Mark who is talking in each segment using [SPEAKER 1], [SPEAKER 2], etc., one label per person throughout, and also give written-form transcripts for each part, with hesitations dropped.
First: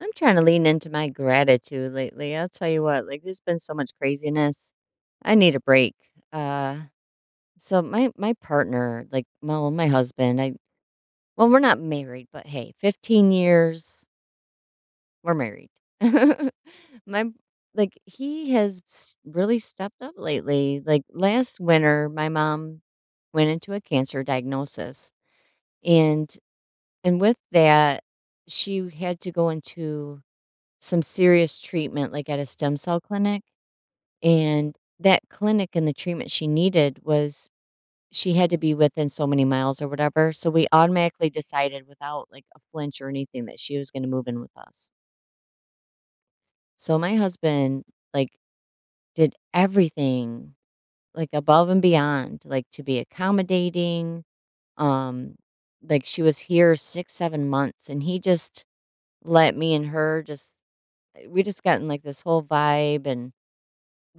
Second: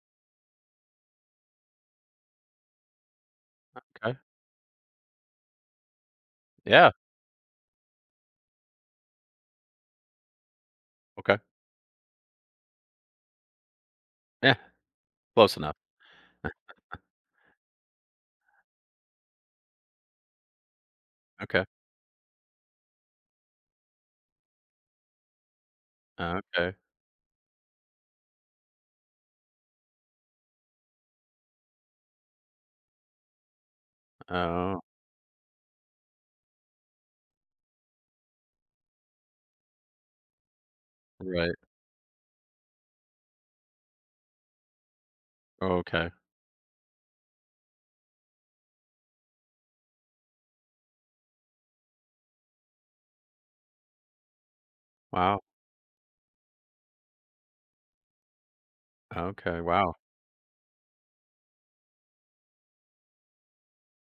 [SPEAKER 1] I'm trying to lean into my gratitude lately. I'll tell you what, like there's been so much
[SPEAKER 2] Okay.
[SPEAKER 1] craziness. I need a break. Uh
[SPEAKER 2] Yeah.
[SPEAKER 1] so my partner, like well, my husband, I
[SPEAKER 2] Okay.
[SPEAKER 1] well, we're not married, but hey, 15 years
[SPEAKER 2] Yeah.
[SPEAKER 1] we're
[SPEAKER 2] Close
[SPEAKER 1] married.
[SPEAKER 2] enough.
[SPEAKER 1] my Like he has really stepped up lately. Like last
[SPEAKER 2] Okay.
[SPEAKER 1] winter, my mom went into a cancer diagnosis, and
[SPEAKER 2] Okay.
[SPEAKER 1] and with that, she had to go into some serious treatment, like at a stem cell clinic. And
[SPEAKER 2] Oh,
[SPEAKER 1] that clinic and the treatment she needed was, she had to be within so many miles or whatever, so we automatically
[SPEAKER 2] right.
[SPEAKER 1] decided without, like, a flinch or anything that she was gonna move in with us.
[SPEAKER 2] Okay.
[SPEAKER 1] So my husband, like, did everything, like, above and beyond, like, to be accommodating. um,
[SPEAKER 2] Wow.
[SPEAKER 1] like, she was here 6, 7 months, and he just let
[SPEAKER 2] Okay.
[SPEAKER 1] me and
[SPEAKER 2] Wow.
[SPEAKER 1] her just we just got in, like, this whole vibe, and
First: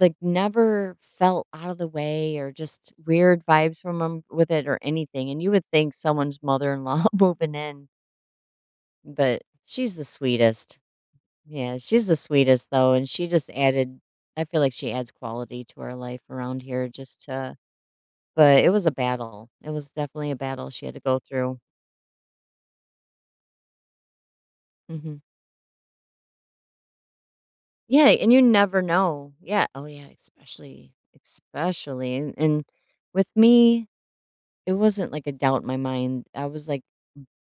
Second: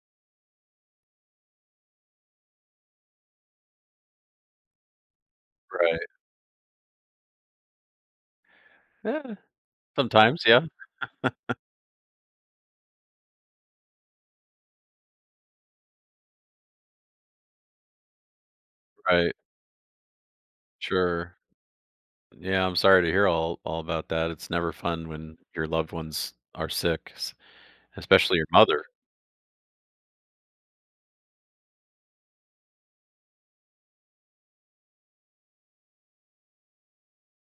[SPEAKER 1] like, never felt out of the way or just weird vibes from him with it or anything. And you would think
[SPEAKER 2] Right.
[SPEAKER 1] someone's mother-in-law moving in,
[SPEAKER 2] Yeah.
[SPEAKER 1] but she's the
[SPEAKER 2] Sometimes. Yeah.
[SPEAKER 1] sweetest. Yeah, she's the sweetest, though, and she just added, I feel like she adds quality to our life around here just to, but it was a
[SPEAKER 2] Right.
[SPEAKER 1] battle. It was definitely a battle she had to go
[SPEAKER 2] Sure.
[SPEAKER 1] through.
[SPEAKER 2] Yeah. I'm sorry to hear all about that. It's never fun
[SPEAKER 1] Mhm.
[SPEAKER 2] when your loved ones are sick,
[SPEAKER 1] Yeah, and
[SPEAKER 2] especially
[SPEAKER 1] you
[SPEAKER 2] your
[SPEAKER 1] never
[SPEAKER 2] mother.
[SPEAKER 1] know. Yeah. Oh, yeah, especially, and with me, it wasn't like a doubt in my mind. I was like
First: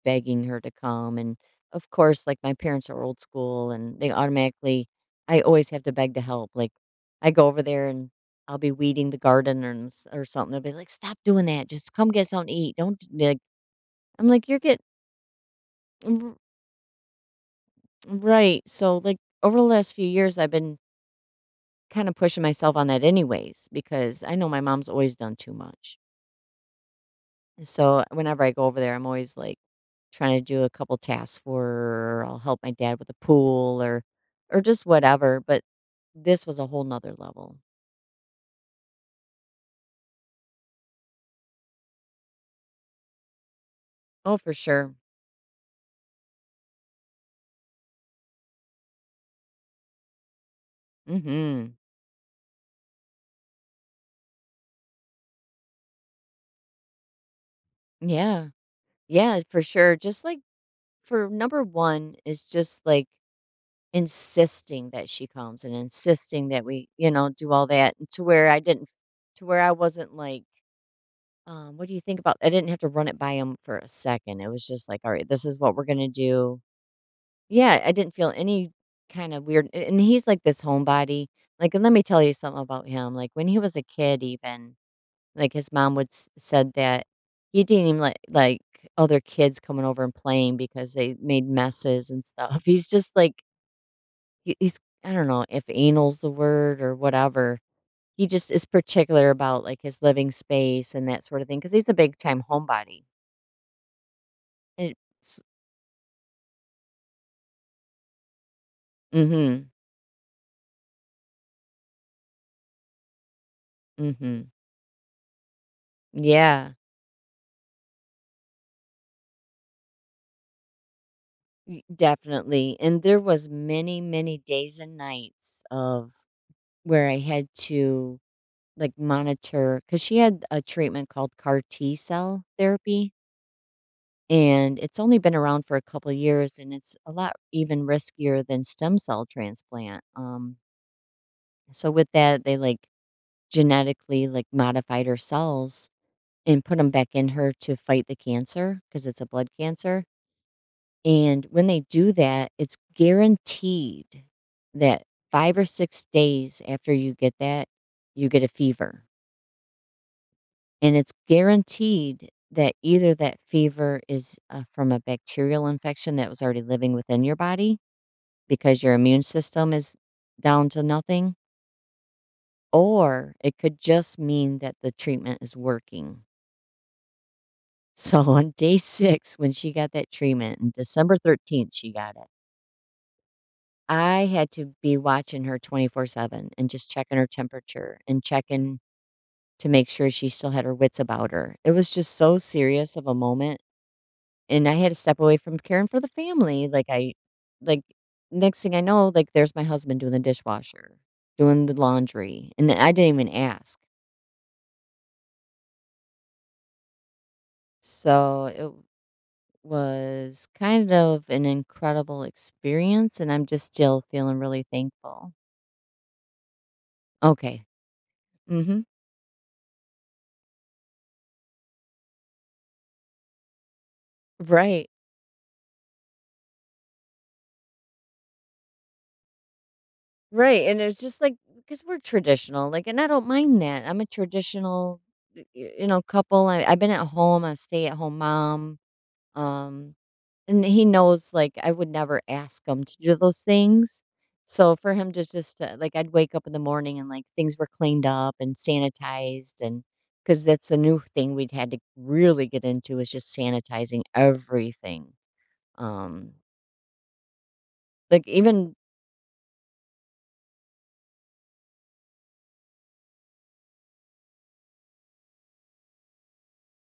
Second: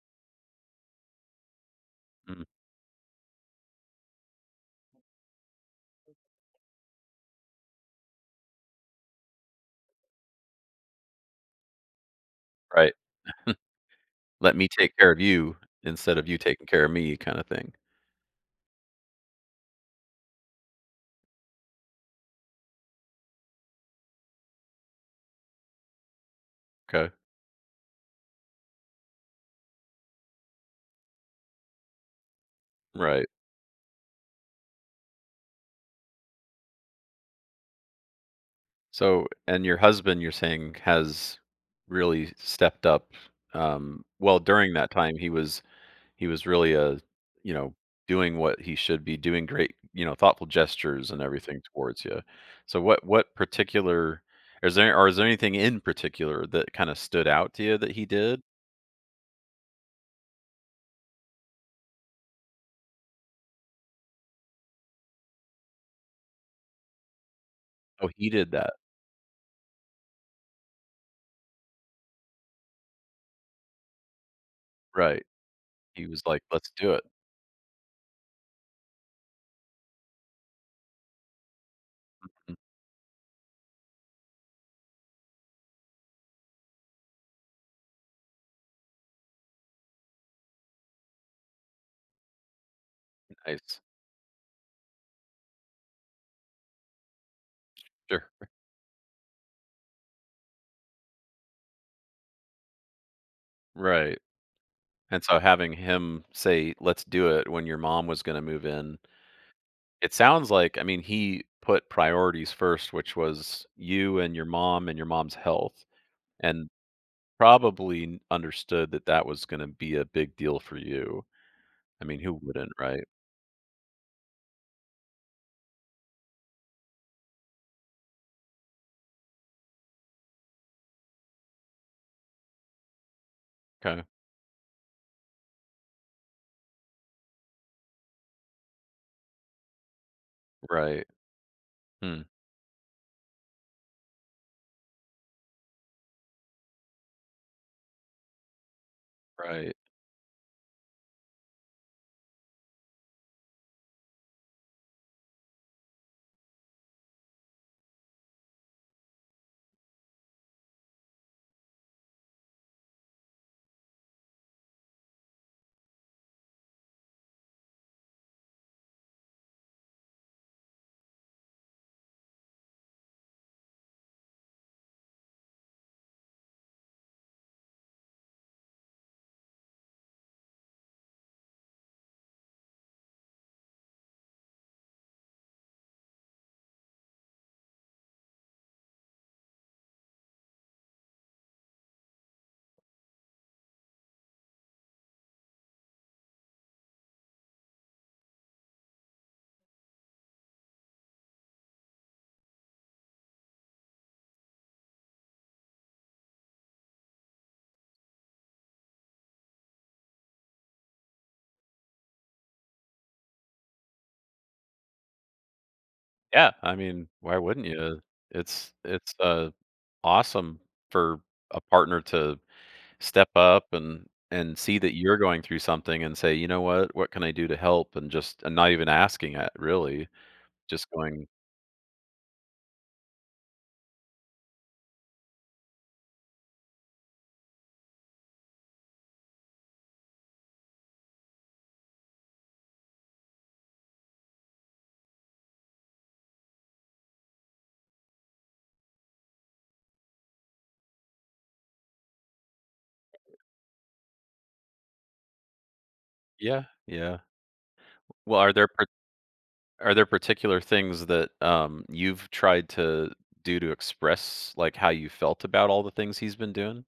[SPEAKER 1] begging her to come. And of course, like,
[SPEAKER 2] Mm.
[SPEAKER 1] my parents are old school and they automatically, I always have to beg to help. Like, I go over there and I'll be weeding the garden or, or something. They'll be like, stop doing that. Just come get something to eat.
[SPEAKER 2] Right.
[SPEAKER 1] Don't d- Like, I'm like,
[SPEAKER 2] Let
[SPEAKER 1] you're
[SPEAKER 2] me
[SPEAKER 1] getting,
[SPEAKER 2] take care of you instead of you taking care of me, kind of thing.
[SPEAKER 1] right. So like, over the last few years, I've been kind of pushing myself on that anyways, because I know my mom's always done too much.
[SPEAKER 2] Okay.
[SPEAKER 1] And so whenever I go over there, I'm always like, trying to do a couple tasks for her, or I'll help my dad with the
[SPEAKER 2] Right.
[SPEAKER 1] pool, or just whatever, but this was a whole whole 'nother level.
[SPEAKER 2] So, and your husband, you're saying, has really stepped up.
[SPEAKER 1] Oh,
[SPEAKER 2] Well,
[SPEAKER 1] for
[SPEAKER 2] during that
[SPEAKER 1] sure.
[SPEAKER 2] time, he was he was really, you know, doing what he should be doing, great, thoughtful gestures and everything
[SPEAKER 1] Mhm.
[SPEAKER 2] towards you. So what particular is there or is there anything in particular that kind of stood out to you that he did?
[SPEAKER 1] Yeah. Yeah, for sure. Just, like, for number 1 is just, like, insisting that she comes and insisting that we, do all that and
[SPEAKER 2] Oh, he did that.
[SPEAKER 1] to where I wasn't like, "What do you think about" I didn't have to run it by him for a second. It was just like,
[SPEAKER 2] Right.
[SPEAKER 1] "Alright, this is what we're
[SPEAKER 2] He
[SPEAKER 1] gonna
[SPEAKER 2] was like,
[SPEAKER 1] do."
[SPEAKER 2] "Let's do it."
[SPEAKER 1] Yeah, I didn't feel any kind of weird, a and he's like this homebody. Like, and let me tell you
[SPEAKER 2] Mhm,
[SPEAKER 1] something about him, like, when he was a kid even, like, his mom would s said that he didn't even li like other kids coming over and playing because they made messes and stuff. He's just like
[SPEAKER 2] Nice.
[SPEAKER 1] he's I don't know if anal's the word or whatever. He
[SPEAKER 2] Sure.
[SPEAKER 1] just is particular about, like, his living space and that sort of thing because he's a big-time homebody.
[SPEAKER 2] Right. And so
[SPEAKER 1] It's
[SPEAKER 2] having him say, "Let's do it," when your mom was going to move in,
[SPEAKER 1] Mhm.
[SPEAKER 2] it sounds like, I mean, he put priorities first, which was you and your
[SPEAKER 1] Mhm.
[SPEAKER 2] mom and your mom's health. And
[SPEAKER 1] Yeah.
[SPEAKER 2] probably understood that that was gonna be a big deal for you.
[SPEAKER 1] Y
[SPEAKER 2] I mean, who wouldn't,
[SPEAKER 1] Definitely, and
[SPEAKER 2] right?
[SPEAKER 1] there was many, many days and nights of where I had to, like, monitor, cause she had a treatment called CAR T-cell therapy,
[SPEAKER 2] 'Kay.
[SPEAKER 1] and it's only been around for a couple of years, and it's a lot even riskier than stem cell transplant.
[SPEAKER 2] Right.
[SPEAKER 1] So with
[SPEAKER 2] Hmm,
[SPEAKER 1] that, they, like, genetically, like, modified her cells and put them back in her to fight the cancer, cause it's a blood
[SPEAKER 2] right.
[SPEAKER 1] cancer. And when they do that, it's guaranteed that 5 or 6 days after you get that, you get a fever. And it's guaranteed that either that fever is, from a bacterial infection that was already living within your body because your immune system is down to nothing, or it could just mean that the treatment is working. So on day 6 when she got that treatment, on December 13th she got it. I had to be watching her 24/7 and just checking her temperature and checking to make sure she still had her wits about her. It was just so serious of a moment, and I had to step away from caring for the family, like, like, next thing I know, like, there's my husband doing the dishwasher, doing the laundry, and I didn't even ask. So, it was kind of an incredible experience, and I'm just still feeling really thankful.
[SPEAKER 2] Yeah, I mean, why
[SPEAKER 1] Okay.
[SPEAKER 2] wouldn't you? It's
[SPEAKER 1] Mhm.
[SPEAKER 2] it's, uh, awesome for a partner to step up and see
[SPEAKER 1] Right.
[SPEAKER 2] that you're going through something and say, "You know what? What can I do to help?" And just and not even asking it, really.
[SPEAKER 1] Right, and
[SPEAKER 2] Just
[SPEAKER 1] it's just
[SPEAKER 2] going,
[SPEAKER 1] like because we're traditional, like, and I don't mind that. I'm a traditional, couple. I've been at home. I'm a stay-at-home mom. Um, and he knows, like, I would never ask him to do those things. So for him to just like, I'd wake up in the morning and like things were cleaned up and sanitized, and because that's a new thing we'd had to really get into is just sanitizing everything. Um,
[SPEAKER 2] "Yeah, yeah."
[SPEAKER 1] like
[SPEAKER 2] Well, are there
[SPEAKER 1] even
[SPEAKER 2] Are there particular things that, you've tried to do to express, like, how you felt about all the things he's been doing?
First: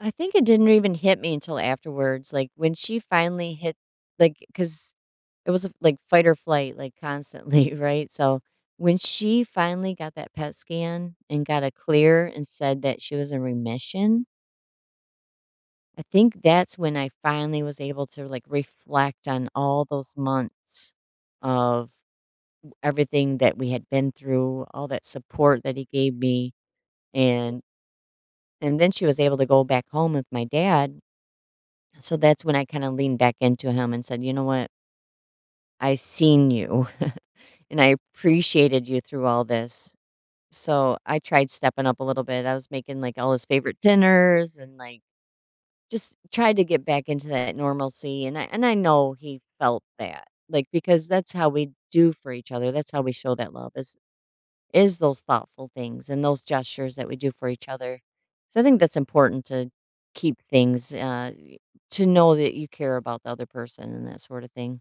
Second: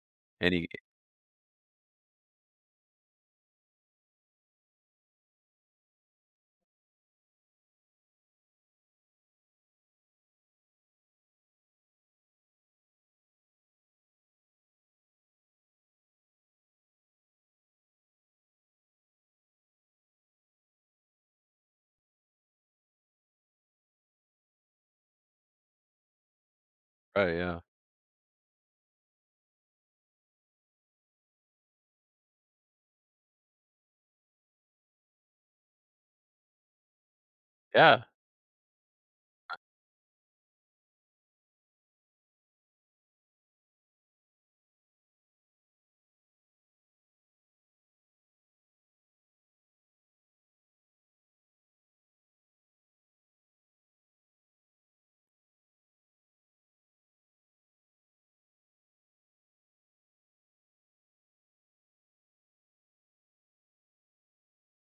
[SPEAKER 1] I think it didn't
[SPEAKER 2] Any
[SPEAKER 1] even hit me until afterwards, like, when she finally hit, like, cause it was, like, fight or flight, like, constantly, right? So, when she finally got that PET scan and got a clear and said that she was in remission, I think that's when I finally was able to, like, reflect on all those months of everything that we had been through, all that support that he gave me,
[SPEAKER 2] Oh, yeah.
[SPEAKER 1] and and then she was able to go back home with my dad. So that's when I kind of leaned back into him and said, "You know what? I seen you and I
[SPEAKER 2] Yeah.
[SPEAKER 1] appreciated you through all this." So I tried stepping up a little bit. I was making like all his favorite dinners and like just tried to get back into that normalcy, and I know he felt that. Like, because that's how we do for each other. That's how we show that love. Is those thoughtful things and those gestures that we do for each other. So I think that's important to keep things, to know that you care about the other person and that sort of thing.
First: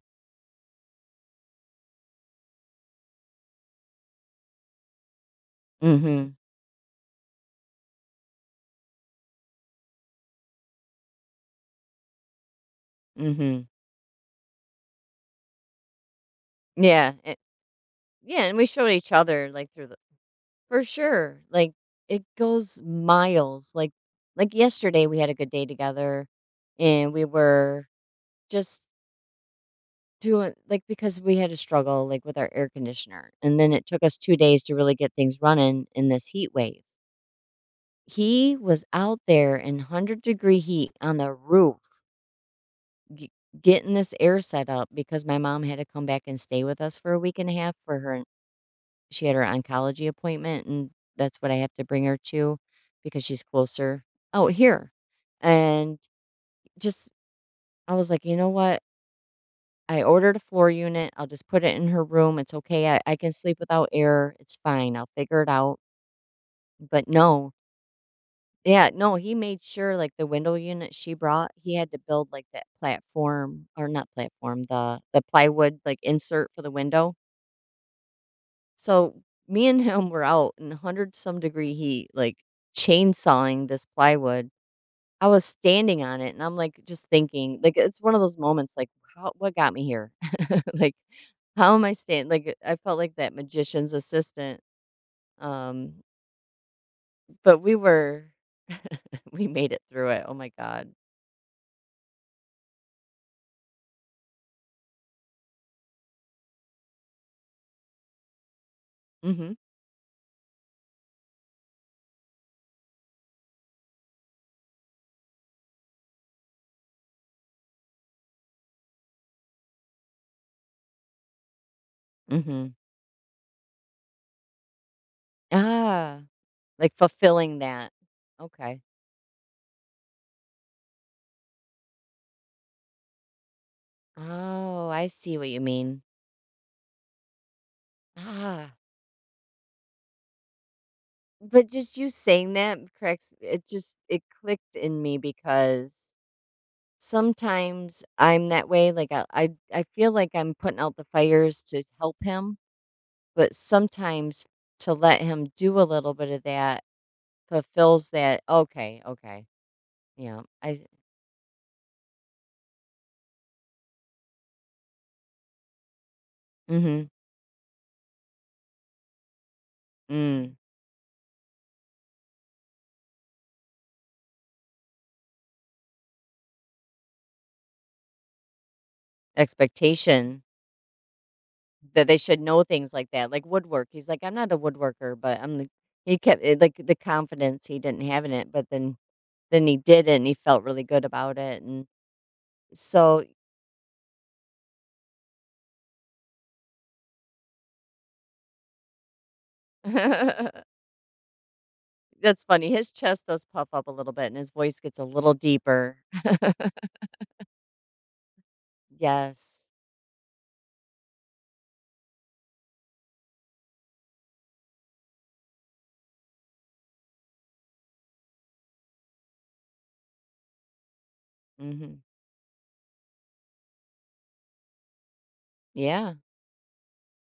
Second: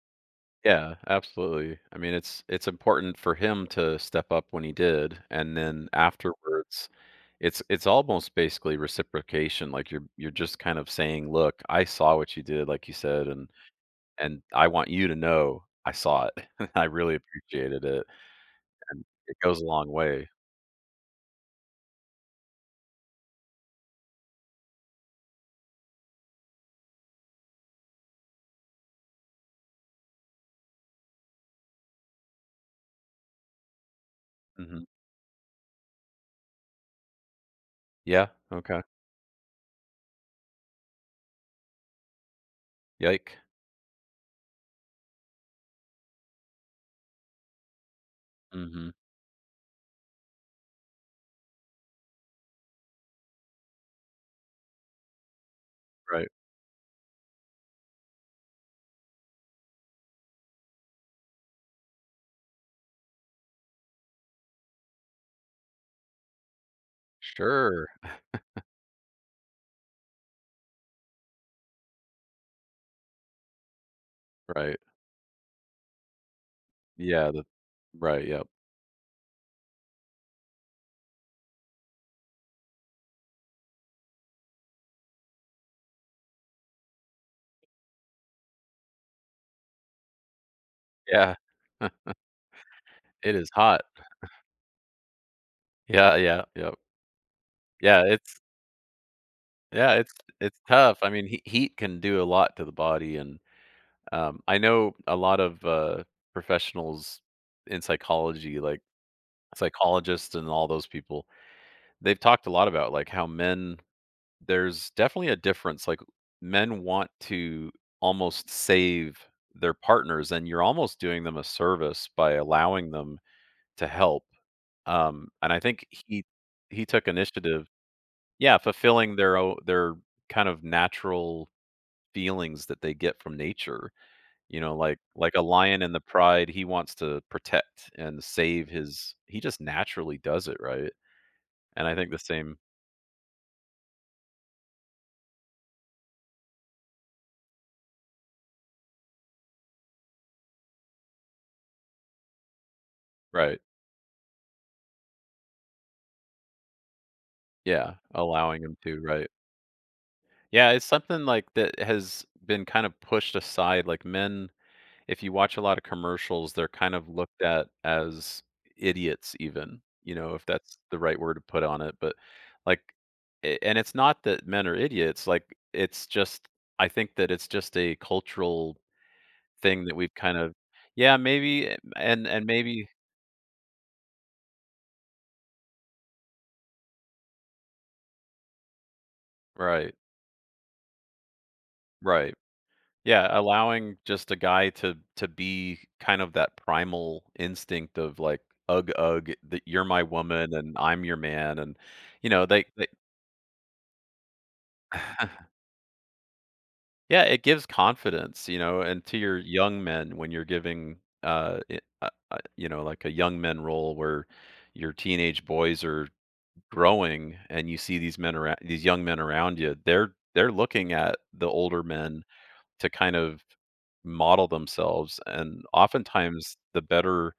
[SPEAKER 2] Yeah, absolutely. I mean, it's important for him to step up when he did, and then
[SPEAKER 1] Mhm.
[SPEAKER 2] afterwards, it's almost basically reciprocation, like, you're just kind of saying, "Look, I saw what you did," like you said, "and
[SPEAKER 1] Mhm.
[SPEAKER 2] I want you to know I saw it. I
[SPEAKER 1] Yeah.
[SPEAKER 2] really appreciated it,"
[SPEAKER 1] Yeah, and we show
[SPEAKER 2] and
[SPEAKER 1] each
[SPEAKER 2] it
[SPEAKER 1] other
[SPEAKER 2] goes a
[SPEAKER 1] like through
[SPEAKER 2] long
[SPEAKER 1] the,
[SPEAKER 2] way.
[SPEAKER 1] for sure. Like, it goes miles. Like yesterday we had a good day together, and we were just doing like because we had a struggle like with our air conditioner, and then it took us 2 days to
[SPEAKER 2] Mhm.
[SPEAKER 1] really get things running in this heat wave.
[SPEAKER 2] Yeah,
[SPEAKER 1] He
[SPEAKER 2] okay.
[SPEAKER 1] was out there in 100-degree heat on the roof g-
[SPEAKER 2] Yike.
[SPEAKER 1] getting this air set up because my mom had to come back and stay with us for a week and a half for her,
[SPEAKER 2] Mhm.
[SPEAKER 1] she had her oncology appointment, and that's what I have to bring her to because she's closer out here. And
[SPEAKER 2] Right.
[SPEAKER 1] just I was like, "You know what? I ordered a floor unit. I'll just put it in her room. It's okay. I can sleep without air. It's fine. I'll figure it out." But no,
[SPEAKER 2] Sure.
[SPEAKER 1] yeah, no, he made sure, like, the window unit she brought, he had to build, like, that platform, or not platform,
[SPEAKER 2] Right.
[SPEAKER 1] the plywood, like, insert for the window.
[SPEAKER 2] Yeah, the Right, yep.
[SPEAKER 1] So, me and him were out in 100 some degree heat, like, chainsawing this plywood. I was standing on it, and I'm, like, just thinking, like, it's one of those moments, like, "How, what got me here?" Like,
[SPEAKER 2] Yeah,
[SPEAKER 1] "How am I standing?" Like, I felt like that
[SPEAKER 2] it is hot.
[SPEAKER 1] magician's assistant. um,
[SPEAKER 2] Yeah, yeah, yep.
[SPEAKER 1] but we
[SPEAKER 2] Yeah,
[SPEAKER 1] were
[SPEAKER 2] it's
[SPEAKER 1] we made it
[SPEAKER 2] yeah,
[SPEAKER 1] through
[SPEAKER 2] it's
[SPEAKER 1] it, oh my
[SPEAKER 2] it's
[SPEAKER 1] god.
[SPEAKER 2] tough. I mean, he heat can do a lot to the body, and, I know a lot of, professionals in psychology, like
[SPEAKER 1] Mhm.
[SPEAKER 2] psychologists and all those people, they've talked a lot about, like, how men there's definitely a difference, like, men want to almost save their partners, and you're almost doing them a service by
[SPEAKER 1] Mhm.
[SPEAKER 2] allowing them to help, and I think
[SPEAKER 1] Ah,
[SPEAKER 2] he
[SPEAKER 1] like
[SPEAKER 2] took
[SPEAKER 1] fulfilling
[SPEAKER 2] initiative
[SPEAKER 1] that.
[SPEAKER 2] Yeah,
[SPEAKER 1] Okay.
[SPEAKER 2] fulfilling their kind of natural feelings that they get from nature, you know,
[SPEAKER 1] Oh,
[SPEAKER 2] like
[SPEAKER 1] I
[SPEAKER 2] like
[SPEAKER 1] see
[SPEAKER 2] a
[SPEAKER 1] what you
[SPEAKER 2] lion in the
[SPEAKER 1] mean.
[SPEAKER 2] pride, he wants to protect and save
[SPEAKER 1] Ah,
[SPEAKER 2] his he just naturally does it, right?
[SPEAKER 1] but
[SPEAKER 2] And I
[SPEAKER 1] just you
[SPEAKER 2] think the
[SPEAKER 1] saying
[SPEAKER 2] same
[SPEAKER 1] that corrects it, just it clicked in me because sometimes I'm that way. Like, I feel like I'm putting out the fires to help him, but
[SPEAKER 2] Right,
[SPEAKER 1] sometimes to let him do a little bit of that
[SPEAKER 2] yeah,
[SPEAKER 1] fulfills that.
[SPEAKER 2] allowing him to,
[SPEAKER 1] Okay,
[SPEAKER 2] right.
[SPEAKER 1] okay, yeah.
[SPEAKER 2] Yeah, it's something like that has been kind of pushed aside, like men if you watch a lot of commercials, they're kind of
[SPEAKER 1] Mhm.
[SPEAKER 2] looked at as idiots even, you know, if
[SPEAKER 1] Mm.
[SPEAKER 2] that's the right word to put on it, but like and it's not that men are idiots, like it's just I think that it's just a cultural thing that we've kind
[SPEAKER 1] Expectation.
[SPEAKER 2] of yeah, maybe
[SPEAKER 1] That they
[SPEAKER 2] and
[SPEAKER 1] should
[SPEAKER 2] and
[SPEAKER 1] know
[SPEAKER 2] maybe
[SPEAKER 1] things like that, like woodwork. He's like, "I'm not a woodworker," but I'm the, he kept it like, the confidence he didn't have in it, but then he
[SPEAKER 2] right,
[SPEAKER 1] did it, and he felt really good about it, and
[SPEAKER 2] right.
[SPEAKER 1] so
[SPEAKER 2] Yeah, allowing just a guy to be kind of that primal instinct of like ugh that you're my woman and I'm your man and you
[SPEAKER 1] that's
[SPEAKER 2] know, they,
[SPEAKER 1] funny.
[SPEAKER 2] they
[SPEAKER 1] His chest does puff up a little bit, and his voice gets a little deeper.
[SPEAKER 2] Yeah, it gives confidence, you know, and to your
[SPEAKER 1] Yes.
[SPEAKER 2] young men when you're giving, it, you know, like a young men role where your teenage boys are growing, and you see these men around, these young men around you. They're looking at the older
[SPEAKER 1] Mhm.
[SPEAKER 2] men to kind of model themselves, and
[SPEAKER 1] Yeah,
[SPEAKER 2] oftentimes the better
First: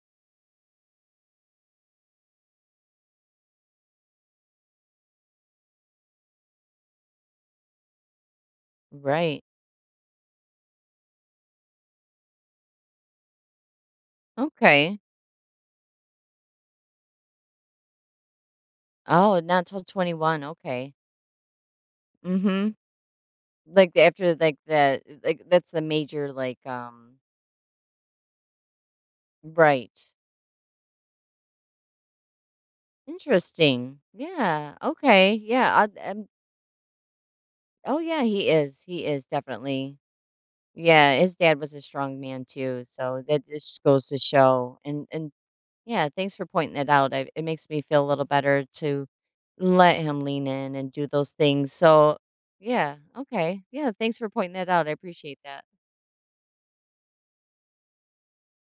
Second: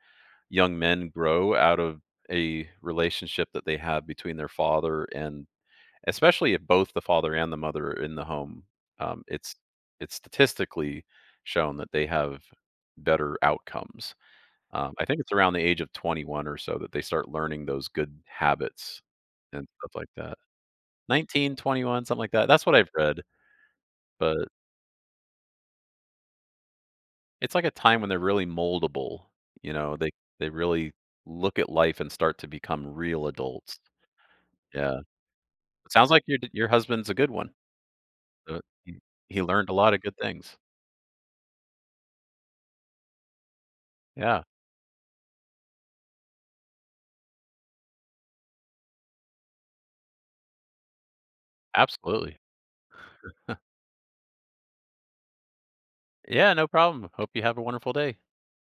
[SPEAKER 2] young men grow out of a relationship that they have between their father and especially if both the father and the mother are in the home, um,
[SPEAKER 1] right.
[SPEAKER 2] it's it's statistically shown that they have better outcomes.
[SPEAKER 1] Okay.
[SPEAKER 2] I think it's around the age of 21 or so that they start learning those good habits
[SPEAKER 1] Oh, not
[SPEAKER 2] and
[SPEAKER 1] till
[SPEAKER 2] stuff like that.
[SPEAKER 1] 21, okay.
[SPEAKER 2] 19, 21, something like that. That's
[SPEAKER 1] Mhm.
[SPEAKER 2] what I've read,
[SPEAKER 1] Like, after,
[SPEAKER 2] but
[SPEAKER 1] like, that like, that's the major, like,
[SPEAKER 2] it's like a time when they're really moldable. You
[SPEAKER 1] right.
[SPEAKER 2] know, they really look at life and start to become real adults.
[SPEAKER 1] Interesting. Yeah.
[SPEAKER 2] Yeah,
[SPEAKER 1] Okay. Yeah.
[SPEAKER 2] it sounds like your husband's a good one.
[SPEAKER 1] Oh, yeah. He
[SPEAKER 2] Uh,
[SPEAKER 1] is.
[SPEAKER 2] He,
[SPEAKER 1] He is
[SPEAKER 2] he learned a lot
[SPEAKER 1] definitely.
[SPEAKER 2] of good things.
[SPEAKER 1] Yeah. His dad was a strong man too. So that just goes to
[SPEAKER 2] Yeah.
[SPEAKER 1] show. And yeah. Thanks for pointing that out. It makes me feel a little better to let him lean in and do those things. So
[SPEAKER 2] Absolutely.
[SPEAKER 1] yeah. Okay. Yeah. Thanks for pointing that out. I appreciate that.
[SPEAKER 2] Yeah, no problem. Hope you have a wonderful day.